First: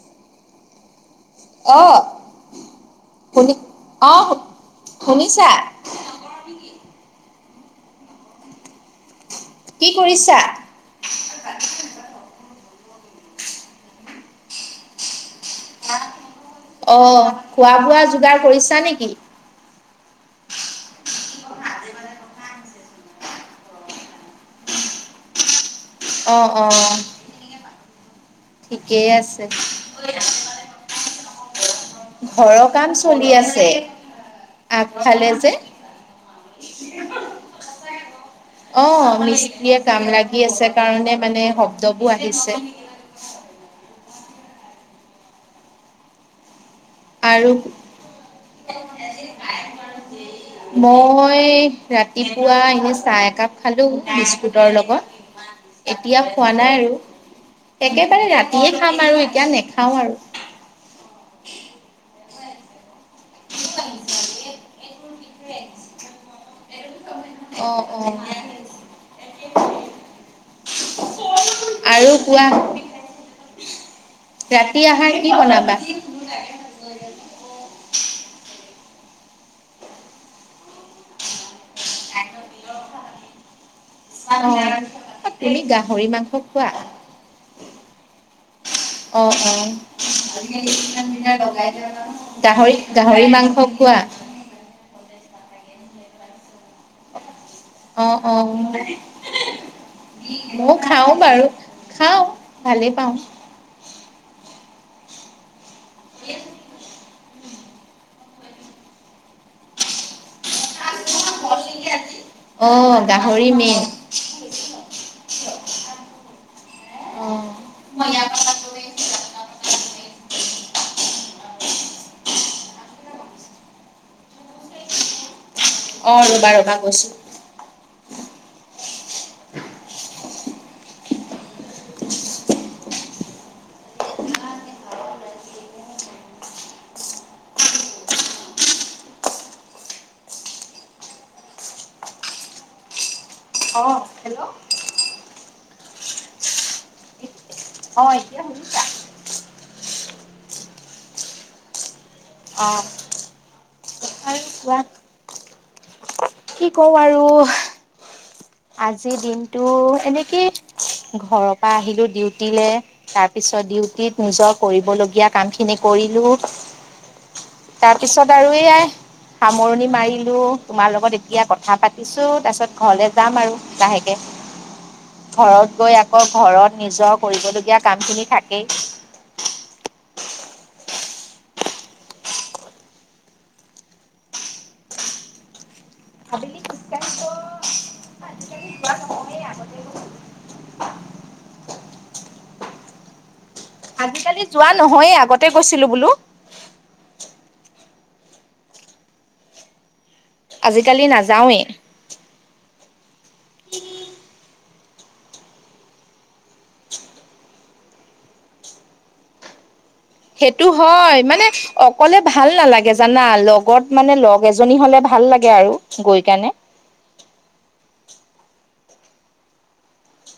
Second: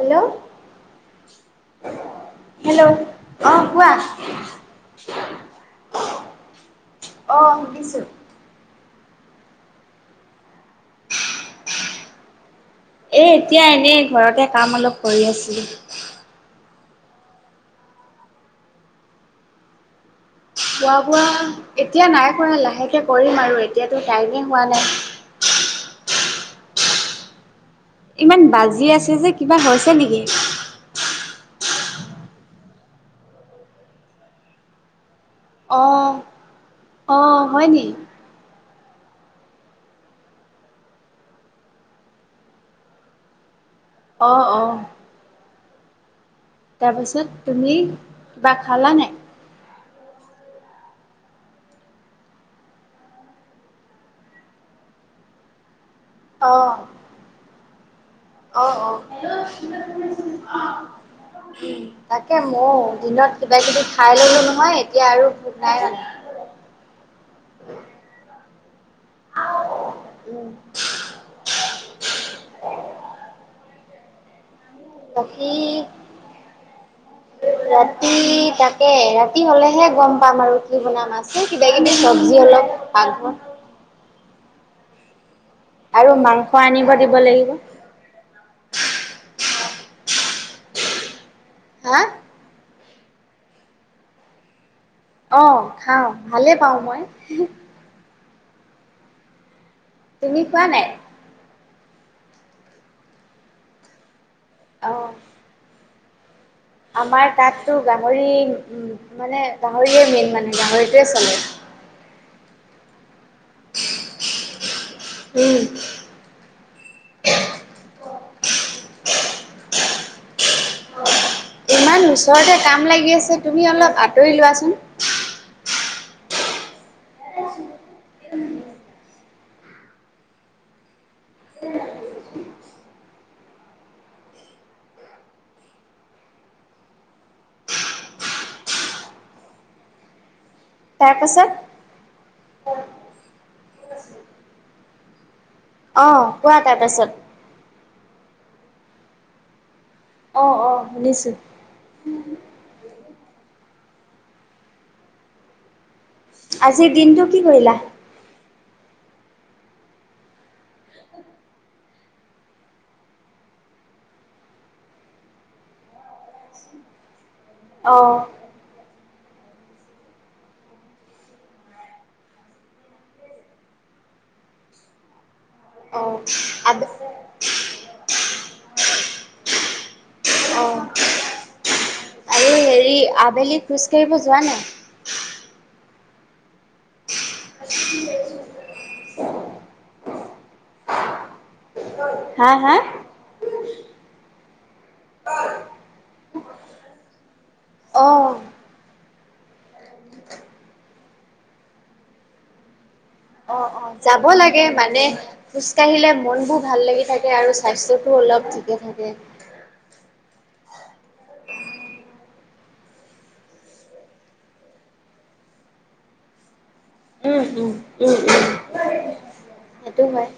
Hello. অহ hello শুনি অঁ কোৱা। আহ অহ শুনিছা আ আ, অ শুনিছো। কি কৰিছা? ঠু ও ও ঠু ও ও, এ এতিয়া এনে ঘৰতে কাম অলপ কৰি আছিলো। অ অ, খোৱা-বোৱাৰ যোগাৰ কৰিছা নেকি? খোৱা-বোৱা এতিয়া নাই কৰা লাহেকে কৰিম আৰু এতিয়াতো টাইমে হোৱা নাই। অঁ অ অ অ অ। ইমান বাজি আছে যে কিবা হৈছে নেকি? ঘৰৰ কাম চলি আছে। আগফালে যে অ অ অ অ, অঁ অ হয় নি। অঁ অ মিস্ত্ৰীয়ে কাম লাগি আছে কাৰণে মানে শব্দবোৰ আহিছে। অঁ অ অ অ অ। তাৰপিছত তুমি কিবা খালা নে? দাইল-ভাত উম উ। মই ৰাতিপুৱা এনে চাহ একাপ খালো বিস্কুটৰ লগত। মা। এতিয়া খোৱা অঁ নাই আৰু একেবাৰে ৰাতিয়ে খাম আৰু এতিয়া নাখাওঁ আৰু। উম তাকে মইও দিনত। কিবা কিবি খাই ল'লোঁ নহয়, এতিয়া আৰু ভোক নাই। অ', অ'। [unintelligible] আৰু কোৱা। ৰাতি আহাৰ কি বাকী বনাবা? ৰাতি তাকে, ৰাতি হ'লেহে গম পাম আৰু কি বনাম আছে কিবা কিবি চব্জি অলপ। [inaudible] আহ, তুমি গাহৰি মাংস খোৱা? [unintelligible] লাগিব। অ' অ' [unintelligible] দিনা লগাই। হা গাহৰি, গাহৰি মাংস খোৱা? অ', খাওঁ ভালে পাওঁ মই। অ', অ', তুমি খোৱা মইও নাই? খাওঁ। বাৰু, খাওঁ ভালেই পাওঁ। অ'। [inaudible] আমাৰ তাততো গাহৰি মানে, গাহৰিয়ে মেইন মানে গাহৰিটোৱে চলে। অ'। গাহৰি মেইন। উম। অ' [unintelligible] ইমান ওচৰতে কাম লাগি আছে তুমি অলপ আঁতৰি লোৱাচোন। অ', ৰবা ৰবা গৈছো। তাৰপাছত? অ', হেল্ল' অ', কোৱা তাৰপাছত। অ', এতিয়া শুনিছা? অ', অ' শুনিছোঁ। অ'। আৰু কোৱা কি আজিৰ কওঁ আৰু, দিনটো কি কৰিলা? আজিৰ দিনটো এনেকে ঘৰৰ পৰা আহিলো ডিউটিলে তাৰপিছত ডিউটিত নিজৰ কৰিবলগীয়া কাম খিনি কৰিলো। অঁ তাৰপিছত আৰু এয়াই, সামৰণি মাৰিলো তোমাৰ লগত এ তিয়া কথা পাতিছো, তাৰপিছত ঘৰলে যাম আৰু লাহেকে। ঘৰত গৈ আকৌ ঘৰত অঁ নিজৰ কৰিবলগীয়া কাম খিনি থাকেই। অ', আৰু হেৰি আবেলি খোজ কাঢ়িব যোৱা নাই? আবেলি খোজ কাঢ়িব, আজিকালি জোৱা নহয়েই আগতে [unintelligible] হা হা? ালি যোৱা নহয়েই আগতে গৈছিলো বোলো। অ'। আজিকালি নাযাওঁৱেই। অ', অ', যাব লাগে মানে খোজ কাঢ়িলে মন বোৰ ভাল লাগি থাকে আৰু স্বাস্থ্যতোও অলপ ঠিকে থাকে। সেইটো হ'য়, মানে অকলে ভাল নালাগে জানা, লগত মানে লগ এজনী হ'লে ভাল লাগে আৰু। গৈ কানে- উম উম উম উম। সেইটো হয়।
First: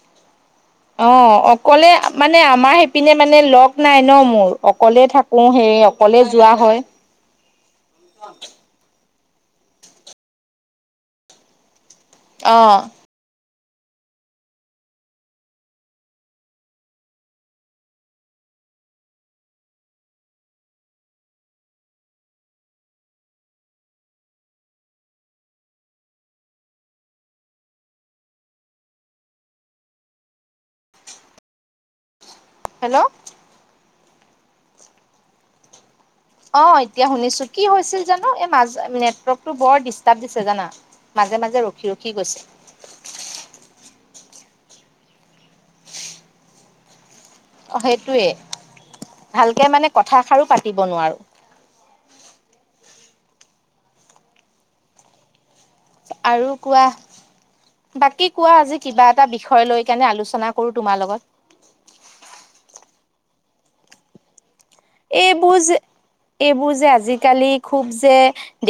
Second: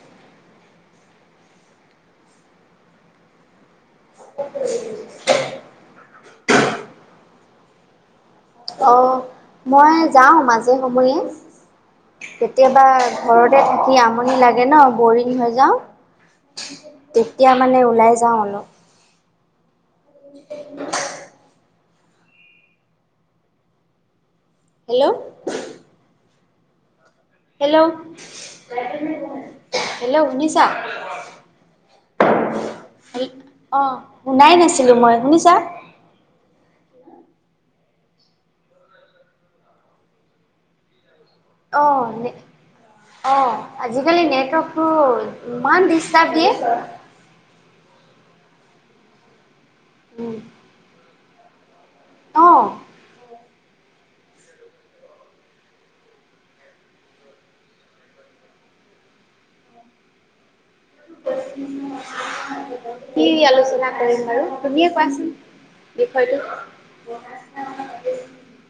অঁ' অকলেই মানে আমাৰ সেইপিনে মানে লগ নাই ন মোৰ অকলে থাক- কো হেই অকলে যোৱা হয়। অঁ' মই যাওঁ মাজে সময়ে, অ কেতিয়াবা- ঘৰতে থাকি আমনি লাগে ন বৰিং হৈ যাওঁ। তেতিয়া মানে ওলাই যাওঁ অলপ। হেল্লৌ'। হেল্লৌ' হেল্লৌ' শুনিছা? হেল্লৌ' অঁ' শুনাই নাছিলো মই, শুনিছা? অঁ' এতিয়া শুনিছো কি হৈছিল জানো এই মাজ নেটৱৰ্কতটো বৰ ডিষ্টাৰ্ব দিছে জানা। মাজে মাজে। ৰখি ৰখি অঁ' নে- গৈছে অঁ' আজিকালি নেটৱৰ্কটো ইমান ডিষ্টাৰ্ব দিয়ে। অ সেইটোৱে ভালকে মানে কথা উম, এষাৰো পাতিব নোৱাৰো। অঁ' আৰু কোৱা। বাকী কোৱা আজি কিবা এটা বিষয় লৈ কেনে আলোচনা কৰো তোমাৰ লগত। কি আলোচনা কৰিম বাৰু? তুমিয়ে কোৱাচোন? এইবোৰ যে বিষয়টো অ', এইবোৰ যে আজিকালি খুব যে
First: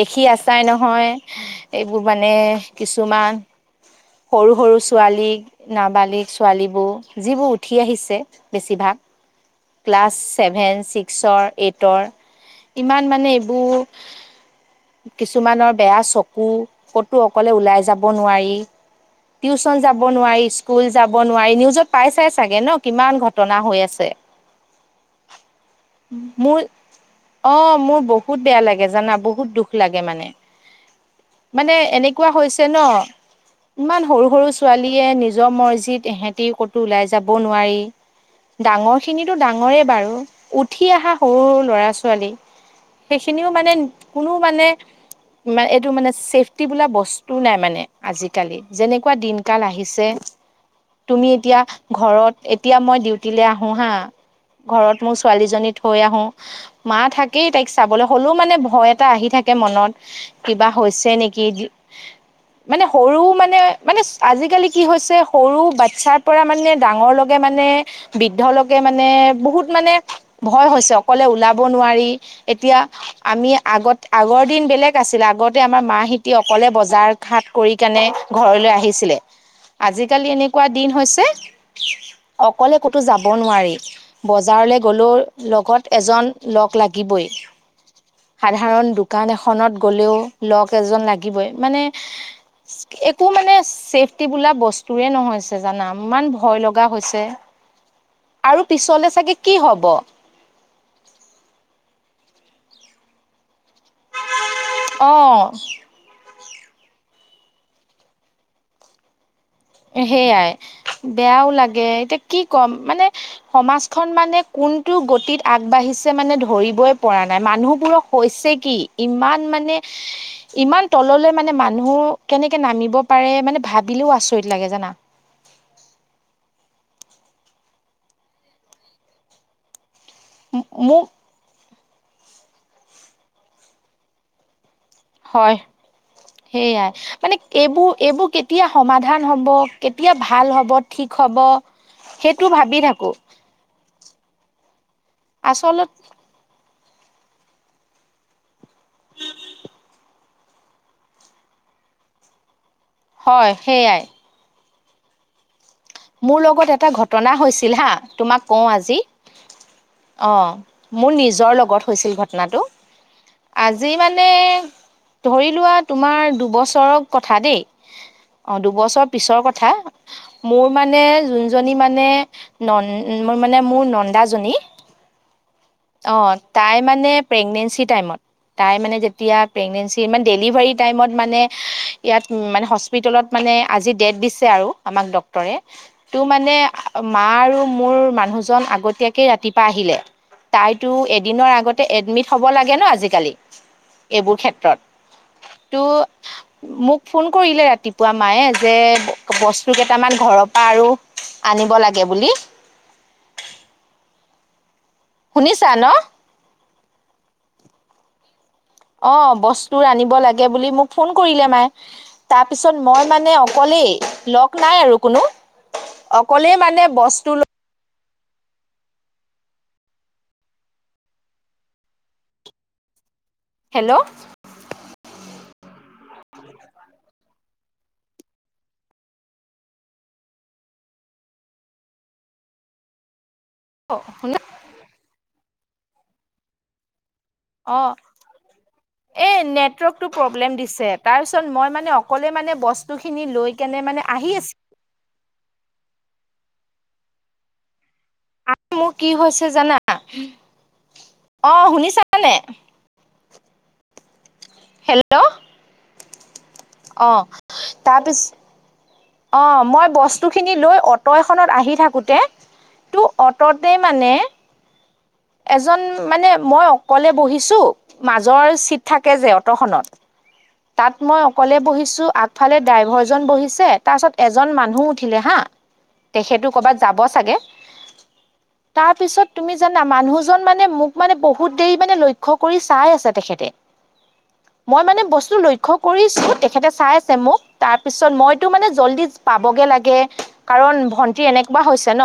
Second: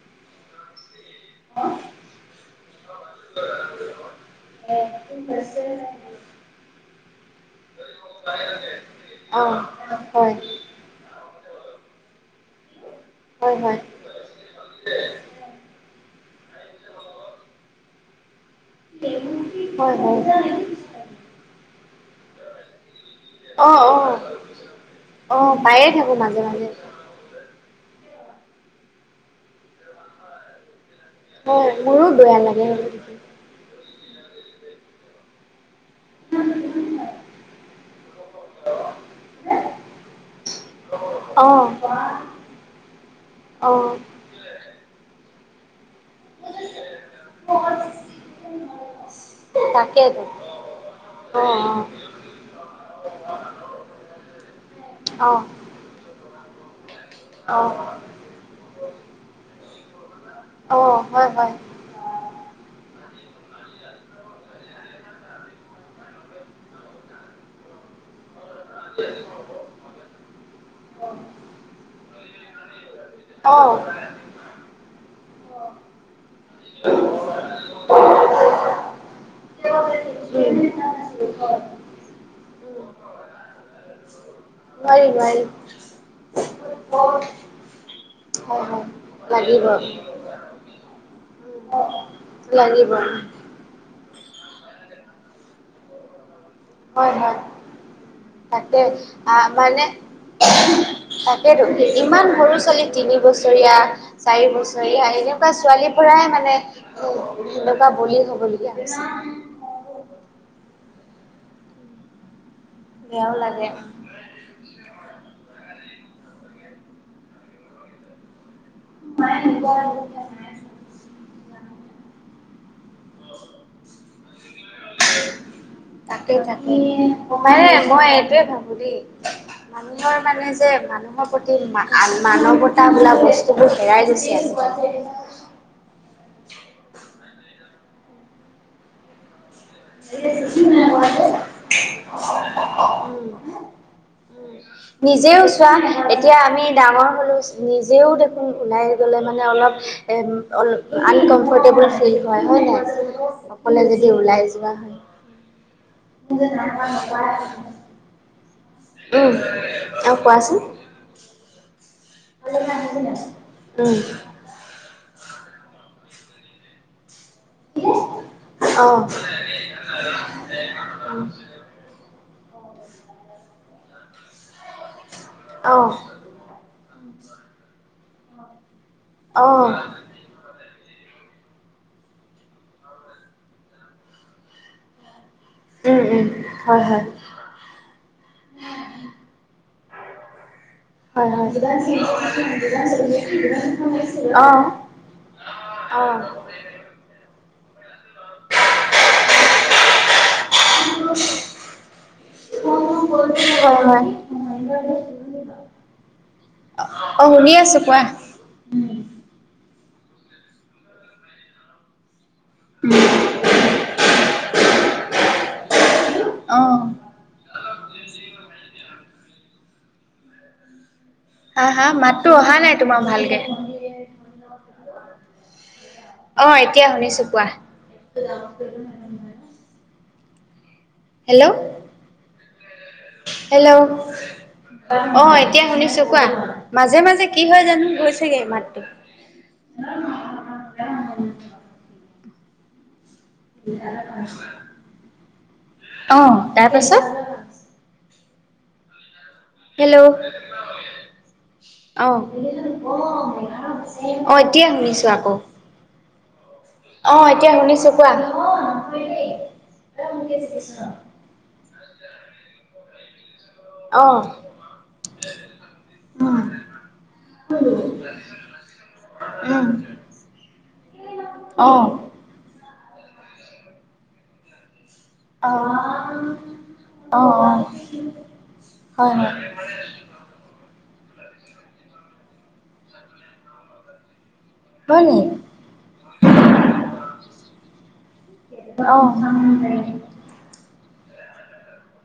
দেখি আছাই নহয়। এইবোৰ মানে কিছুমান- সৰু সৰু ছোৱালী নাবালিক- ছোৱালীবোৰ যিবোৰ উঠি আহিছে বেছিভাগ ক্লাছ হয়, ছেভেন, ছিক্স- চৰ, এইটৰ ইমান মানে হয়, হয়, এইবো- কিছুমানৰ বেয়া চকু ক'তো অকলে ওলাই যাব নোৱাৰি। টিউচন হয়, যাব হয়। নোৱাৰি, স্কুল যাব নোৱাৰি, নিউজত পাই চাই চাগে ন কিমান ঘট- ঘটনা অ', হৈ আছে। অ', অ' পায়ে থাকো মাজে মাজে। অঁ' মোৰ বহুত বেয়া লাগে জানা বহুত দুখ লাগে মানে। হয়, মানে মোৰো এনেকুৱা বেয়া লাগে হৈছে ন, সেইবোৰ দেখি। ইমান সৰু সৰু ছোৱালীয়ে নিজৰ মৰজিত- তেহেঁতি ক'তো ওলাই যাবও নোৱাৰি। ডাঙৰ খিনিতো ডাঙৰে বাৰু উঠি আহা সৰু অ', ল'ৰা ছোৱালী- সেইখিনিও মানে অ', কোনো মানে মানে এইটো মানে- ছেফটি বোলা বস্তু নাই মানে আজিকালি, যেনেকুৱা দিন কাল আহিছে। তাকেইতো তুমি এতিয়া অ', ঘৰত, এতিয়া মই ডিউটিলে আহো হাঁ- ঘৰত মোৰ অ', অ'। অ', ছোৱালীজনী থৈ আহোঁ। মাঁ থাকেই তাইক চাবলে হ'লো মানে ভয় এটা আহি থাকে মনত কিবা- অ', হৈছে হয়, নেকি। হয়, মানে সৰু মানে মানে আজিকালি কি হৈছে সৰু বাতচ্ছাৰ পৰা মানে ডাঙৰ লক- মানে বৃদ্ধ লকে মানে বহুত- মানে ভয় হৈছে অকলে ওলাব নোৱাৰি, এতিয়া আমি আগত- আগৰ দিন বেলেগ আছিলে, আগতে আমাৰ মাহেঁতি অকলে বজাৰ খাট কৰি- কেণে ঘৰলৈ আহিছিলে। আজিকালি এনেকুৱা দিন হৈছে, অ'। অকলে ক'তো যাব নোৱাৰি। বজাৰলে গলো নোৱাৰি নোৱাৰি লগত এজন লগ লাগিবই। হয় হয় সাধাৰণ দোকান লাগিব। এখনত গলেও লগ এজন লাগিবই মানে, লাগিব একো মানে চেফ টি বোলা বস্তুে নহয়ছে জানা ইমান ভয় ল গা হয় হৈছে হয় আৰু তাকে পিছলে চাগে আহ কি মানে হব। তাকেতো ইমান সৰু ছোৱালী তিনি বছ ছৰীয়া চাৰি বছৰীয়া অ' এনেকুৱা ছোৱালী পুৰাই মানে সেনেকুৱা বলি হবলগীয়া হৈছে। সেয়াই বেয়ায়ো লাগে, এতিয়া কি ক'ম মানে বেয়াও লাগে সমাজখন মানে কোনটো গতিত আগবাঢ়িছে মানে ধৰিবই পৰা নাই মানুহবোৰক হৈছে কি? ইমান মানে ইমান তললৈ মানে মানুহ কেনেকে নামিব পাৰে, মানে ভাবিলেও আচৰিত লাগে জানা। তাকে তাকে কমাইে মই এইটোৱে ভাবো দেই। মানুহৰ মানে যে মোক মানুহক প্ৰতি মানৱতা বোলা বস্তুবোৰ হেৰাই গৈছে আৰু। হয় সেইয়াই, মানে এইবোৰ এইবোৰ কেতিয়া সমাধান হ'ব। কেতিয়া ভাল হ'ব ঠিক হ'ব সেইটো ভাবি থাকোঁ। নিজেও চোৱা আচলত নহয়। এতিয়া আমি ডাঙৰ হ'লো, নিজেও দেখোন ওলাই গ'লে মানে অলপ এ অ আনকমফৰ্টেবল ফিল হয়, হয় হয় নাই। অকলে সেইয়াই যদি ওলাই যোৱা হয়। মোৰ লগত এটা ঘটনা হৈছিল হা, তোমাক কওঁ আজি উম আৰু অঁ। কোৱাচোন মোৰ নিজৰ লগত হৈছিল ঘটনাটো, আজি উম মানে ধৰি লোৱা তোমাৰ দুবছৰৰ কথা দেই, অঁ দুবছৰ পিছৰ কথা। মোৰ মানে যোনজনী মানে নন মোৰ মানে নন্দাজনী অঁ। অঁ, তাই মানে প্ৰেগনেনচি টাইম তাই মানে যেতিয়া উম প্ৰেগনেনচি মান ডেলীভাৰী টাইমত মানে ইয়াত মানে হস্পিটেলত মানে আজি ডেট দিছে আৰু, আমাক ড ক্টৰে উম তু মানে হয় হয় মা আৰু মোৰ মানুহজন আগতীয়াকে ৰাতিপা আহিলে। তাইতো হয় এদিনৰ হয় আগতে এডমিট হ'ব লাগে ন' আজিকালি, এইবোৰ অঁ ক্ষেত্ৰত। ত' অঁ। মোক ফোন কৰিলে ৰাতিপুৱা মায়ে যে বস্তু কেই কেইটামান ঘৰৰ পৰা আৰু আনিব লাগে বুলি। [inaudible] শুনিছা ন? অঁ শুনি আছোঁ কোৱা। অঁ বস্তু আনিব লাগে বুলি মোক ফোন কৰিলে মায়ে। তাৰপিছত মই মানে অকলেই লগ নাই আৰু কোনো। অকলেই মানে অঁ বস্তু ল হা হা মাতো অহা নাই তোমাৰ ভালকে। হেল্ল অঁ, এতিয়া শুনিছোঁ কোৱা। Hello, hello. অঁ এতিয়া শুনিছোঁ কোৱা। মাজে মাজে কি হয় জানো, অ' গৈ থাকে মাতটো। এই নেটৱৰ্কটো প্ৰব্লেম দিছে। তাৰপিছত মই মানে অকলে মানে বস্তুখিনি লৈ কেনে মানে আহি আছে অ, তাৰ পাছত মোৰ কি হৈছে জানা? হেল্ল' অ অ'। শুনিছানে? অ এতিয়া শুনিছোঁ হেল্ল' আকৌ। [inaudible] অ এতিয়া শুনিছো কোৱা। তাৰপিছ, অ মই বস্তুখিনি লৈ অট অট এখনত আহি থাকোঁতে, তো অটতে মানে অ' এজন মানে, উম মই অকলে বহিছোঁ। মাজৰ চিট থাকে যে উম অটোখনত, তাত মই অক লে অ'। বহিছো, আগফালে ড্ৰাইভাৰজন বহিছে, তাৰ পাছত এজন মানুহ উঠিলে হা! অ' তেখেতো ক'ৰবাত যাব অ' অ' চাগে। হয় হয় তাৰপিছত তুমি জানা, মানুহজন মানে মোক মানে বহুত দেৰি মানে লক্ষ্য কৰি চাই আছে তেখেতে। মই মানে হয় নি বস্তু লক্ষ্য কৰি ছো, তেখেতে চাই আছে মোক। তাৰ পিছত মইতো মানে জল্দি পাবগে অ' লাগে। কাৰণ ভন্টিৰ এনেকুৱা হৈছে ন।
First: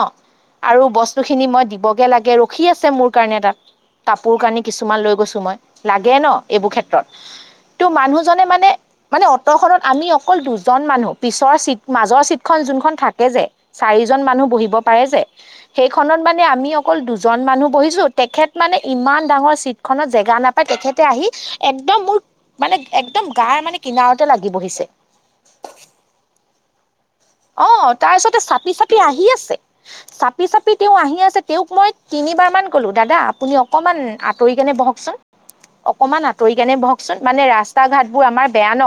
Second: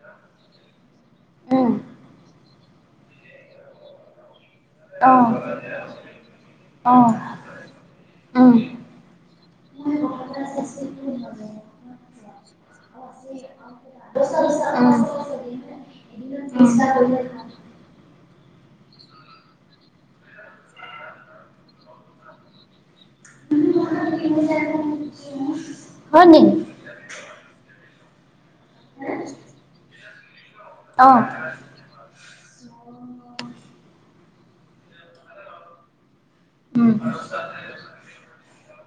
আৰু বস্তুখিনি মই উম। দিবগে লাগে, ৰখি আছে মোৰ কাৰণে তাত। কাপোৰ-কানি কিছুমান লৈ গৈছোঁ মই। অ', লাগে ন এইবোৰ অ', উম। ক্ষেত্ৰত। ত' মানুহজনে উম, উম। মানে মানে অটোখনত আমি অকল দুজন মানুহ। পিছৰ চিট মাজৰ চিটখন যোনখন থাকে যে। চাৰিজন মানুহ বহিব পাৰে যে। সেইখনত মানে আমি অকল দুজন উম। মানুহ বহিছো। তেখেত মানে ইমান ডাঙৰ চিট খনত জেগা নাপায় তেখেতে আহি, একদম মোৰ, মানে একদম গাত কিনাৰতে লাগি বহিছে। হয়নি! অ, তাৰপিছতে চাপি-চাপি আহি আছে। চাপি-চাপি তেওঁ আহি অ', আছে, তেওঁক মই তিনিবাৰমান ক'লো, দাদা আপুনি অকণমান আঁতৰি কেনে বহকচোন। অকমান আঁতৰি কেনে উম, বহকচোন। মানে ৰাস্তা-ঘাটবোৰ আমাৰ বেয়া ন।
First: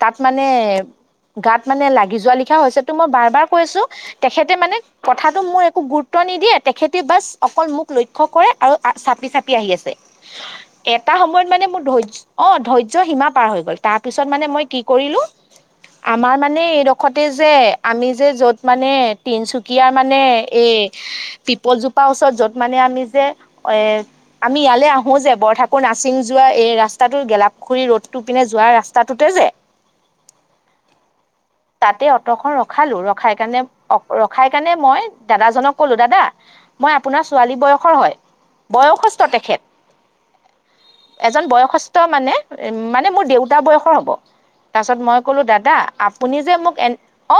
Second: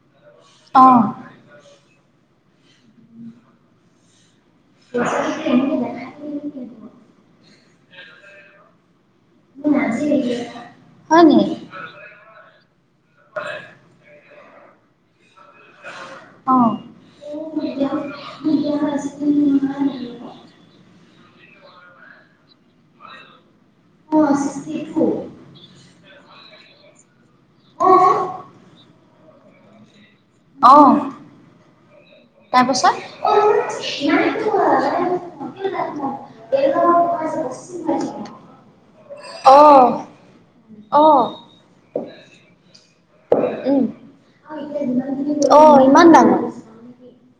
তাত মানে, অ', গাত মানে লাগি যোৱা লিখা হৈছে তো মই বাৰ বাৰ কৈছোঁ। তেখেতে মানে কথাটো মোৰ একো গুৰুত্ব নিদিয়ে। তেখেতে বাচ্ অকল মোক লক্ষ্য কৰে আৰু চাপি চাপি আহি আছে। এটা হয় নি? সময়ত মানে মোৰ ধৈৰ্য অ ধৈৰ্য্য সীমা পাৰ হৈ গ'ল। তাৰ পিছত মানে মই কি কৰিলোঁ, আমাৰ মানে অ', এইডোখৰ তাতে যে আমি যে য'ত মানে তিনিচুকীয়া মানে এই পিপলজোপাৰ ওচৰত য'ত মানে আমি যে, এ আমি ইয়ালে আহো যে বৰঠ ঠাকুৰ নাচিং যোৱা এই ৰাস্তাটোৰ গেলাপুখুৰী ৰোদটোপিনে যোৱা ৰাস্তাটোতে যে। অ। তাতে অটোখন তাৰপাছত? ৰখালো। ৰখাই কিণে অ ৰখাইকিণে মই দাদাজনক ক'লো, দাদা মই আপোনাৰ ছোৱালী বয়সৰ হয়। বয়সস্থ তেখেত। অ', অ', এজন বয়সস্ স্থ মানে উম মানে মোৰ দেউতা উম। বয়সৰ হ'ব। তাৰপাছত মই ক'লো দাদা, অ', ইমান আপুনি ডাঙৰ? যে মোক এ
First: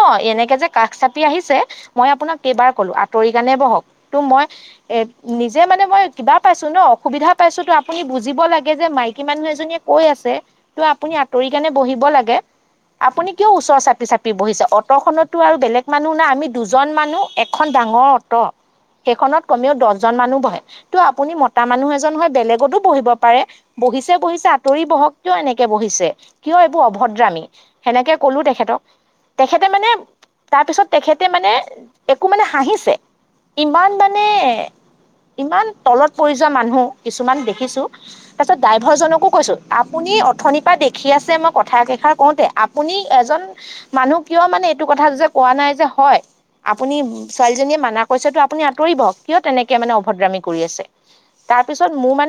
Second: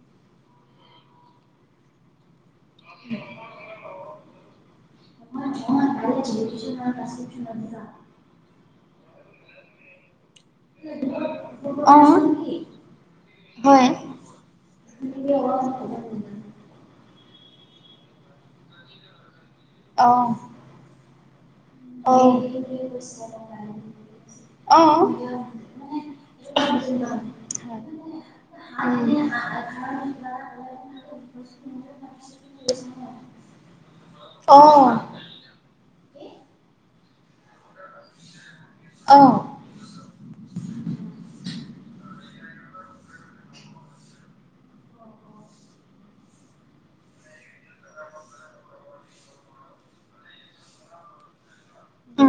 অ, এনেকে যে কাষ চাপি আহিছে, মই আপোনাক কেইবাৰ ক'লো আঁতৰি কেণে বহক। তো মই এ নিজে মানে মই কিবা পাইছো ন, অসুবিধা পাইছোঁ তো আপুনি বুজিব লাগে। গে যে মাইকী মানুহ এজনীয়ে কৈ আছে। ত' আপুনি আঁতৰি কেনে বহিব অ', লাগে। আপুনি কিয় ওচৰ হয়, চাপি চাপি বহিছে? অটোখনতো আৰু বেলেগ মানুহ নাই, আমি দুজন মানুহ এখন ডাঙৰ অটো--' সেইখনত কমেও অ', দহজন অ'। মানুহ বহে। ত' আপুনি মতা মানুহ এজন হয় বেলেগতো বহিব পাৰে। বহিছে বহিছে আঁতৰি অ'। বহক। কিয় এনেকে বহিছে? কিয় এইবোৰ অভদ্ৰামী? হয়। সেনেকে ক'লো তেখেতক। তেখেতে মানে তাৰপিছত তেখেতে মানে একো মানে হাঁহিছে [unintelligible] ইমান মানে অ', ইমান তলত পৰি যোৱা মানুহ কিছুমান দেখিছোঁ তাৰপিছত ড্ৰাইভাৰজনকো অ'। কৈছোঁ আপুনি অথনিৰ পৰা দেখি আছে মই কথা কেষাৰ কওঁতে আপুনি এজন মানুহ কিয় মানে এইটো কথা যে কোৱা নাই যে হয়। আপুনি ছোৱালীজনীয়ে মানা কৰিছেতো আপুনি আঁতৰিব কিয় তেনেকে মানে অভদ্ৰামী কৰি আছে। তাৰপিছত মোৰ মানে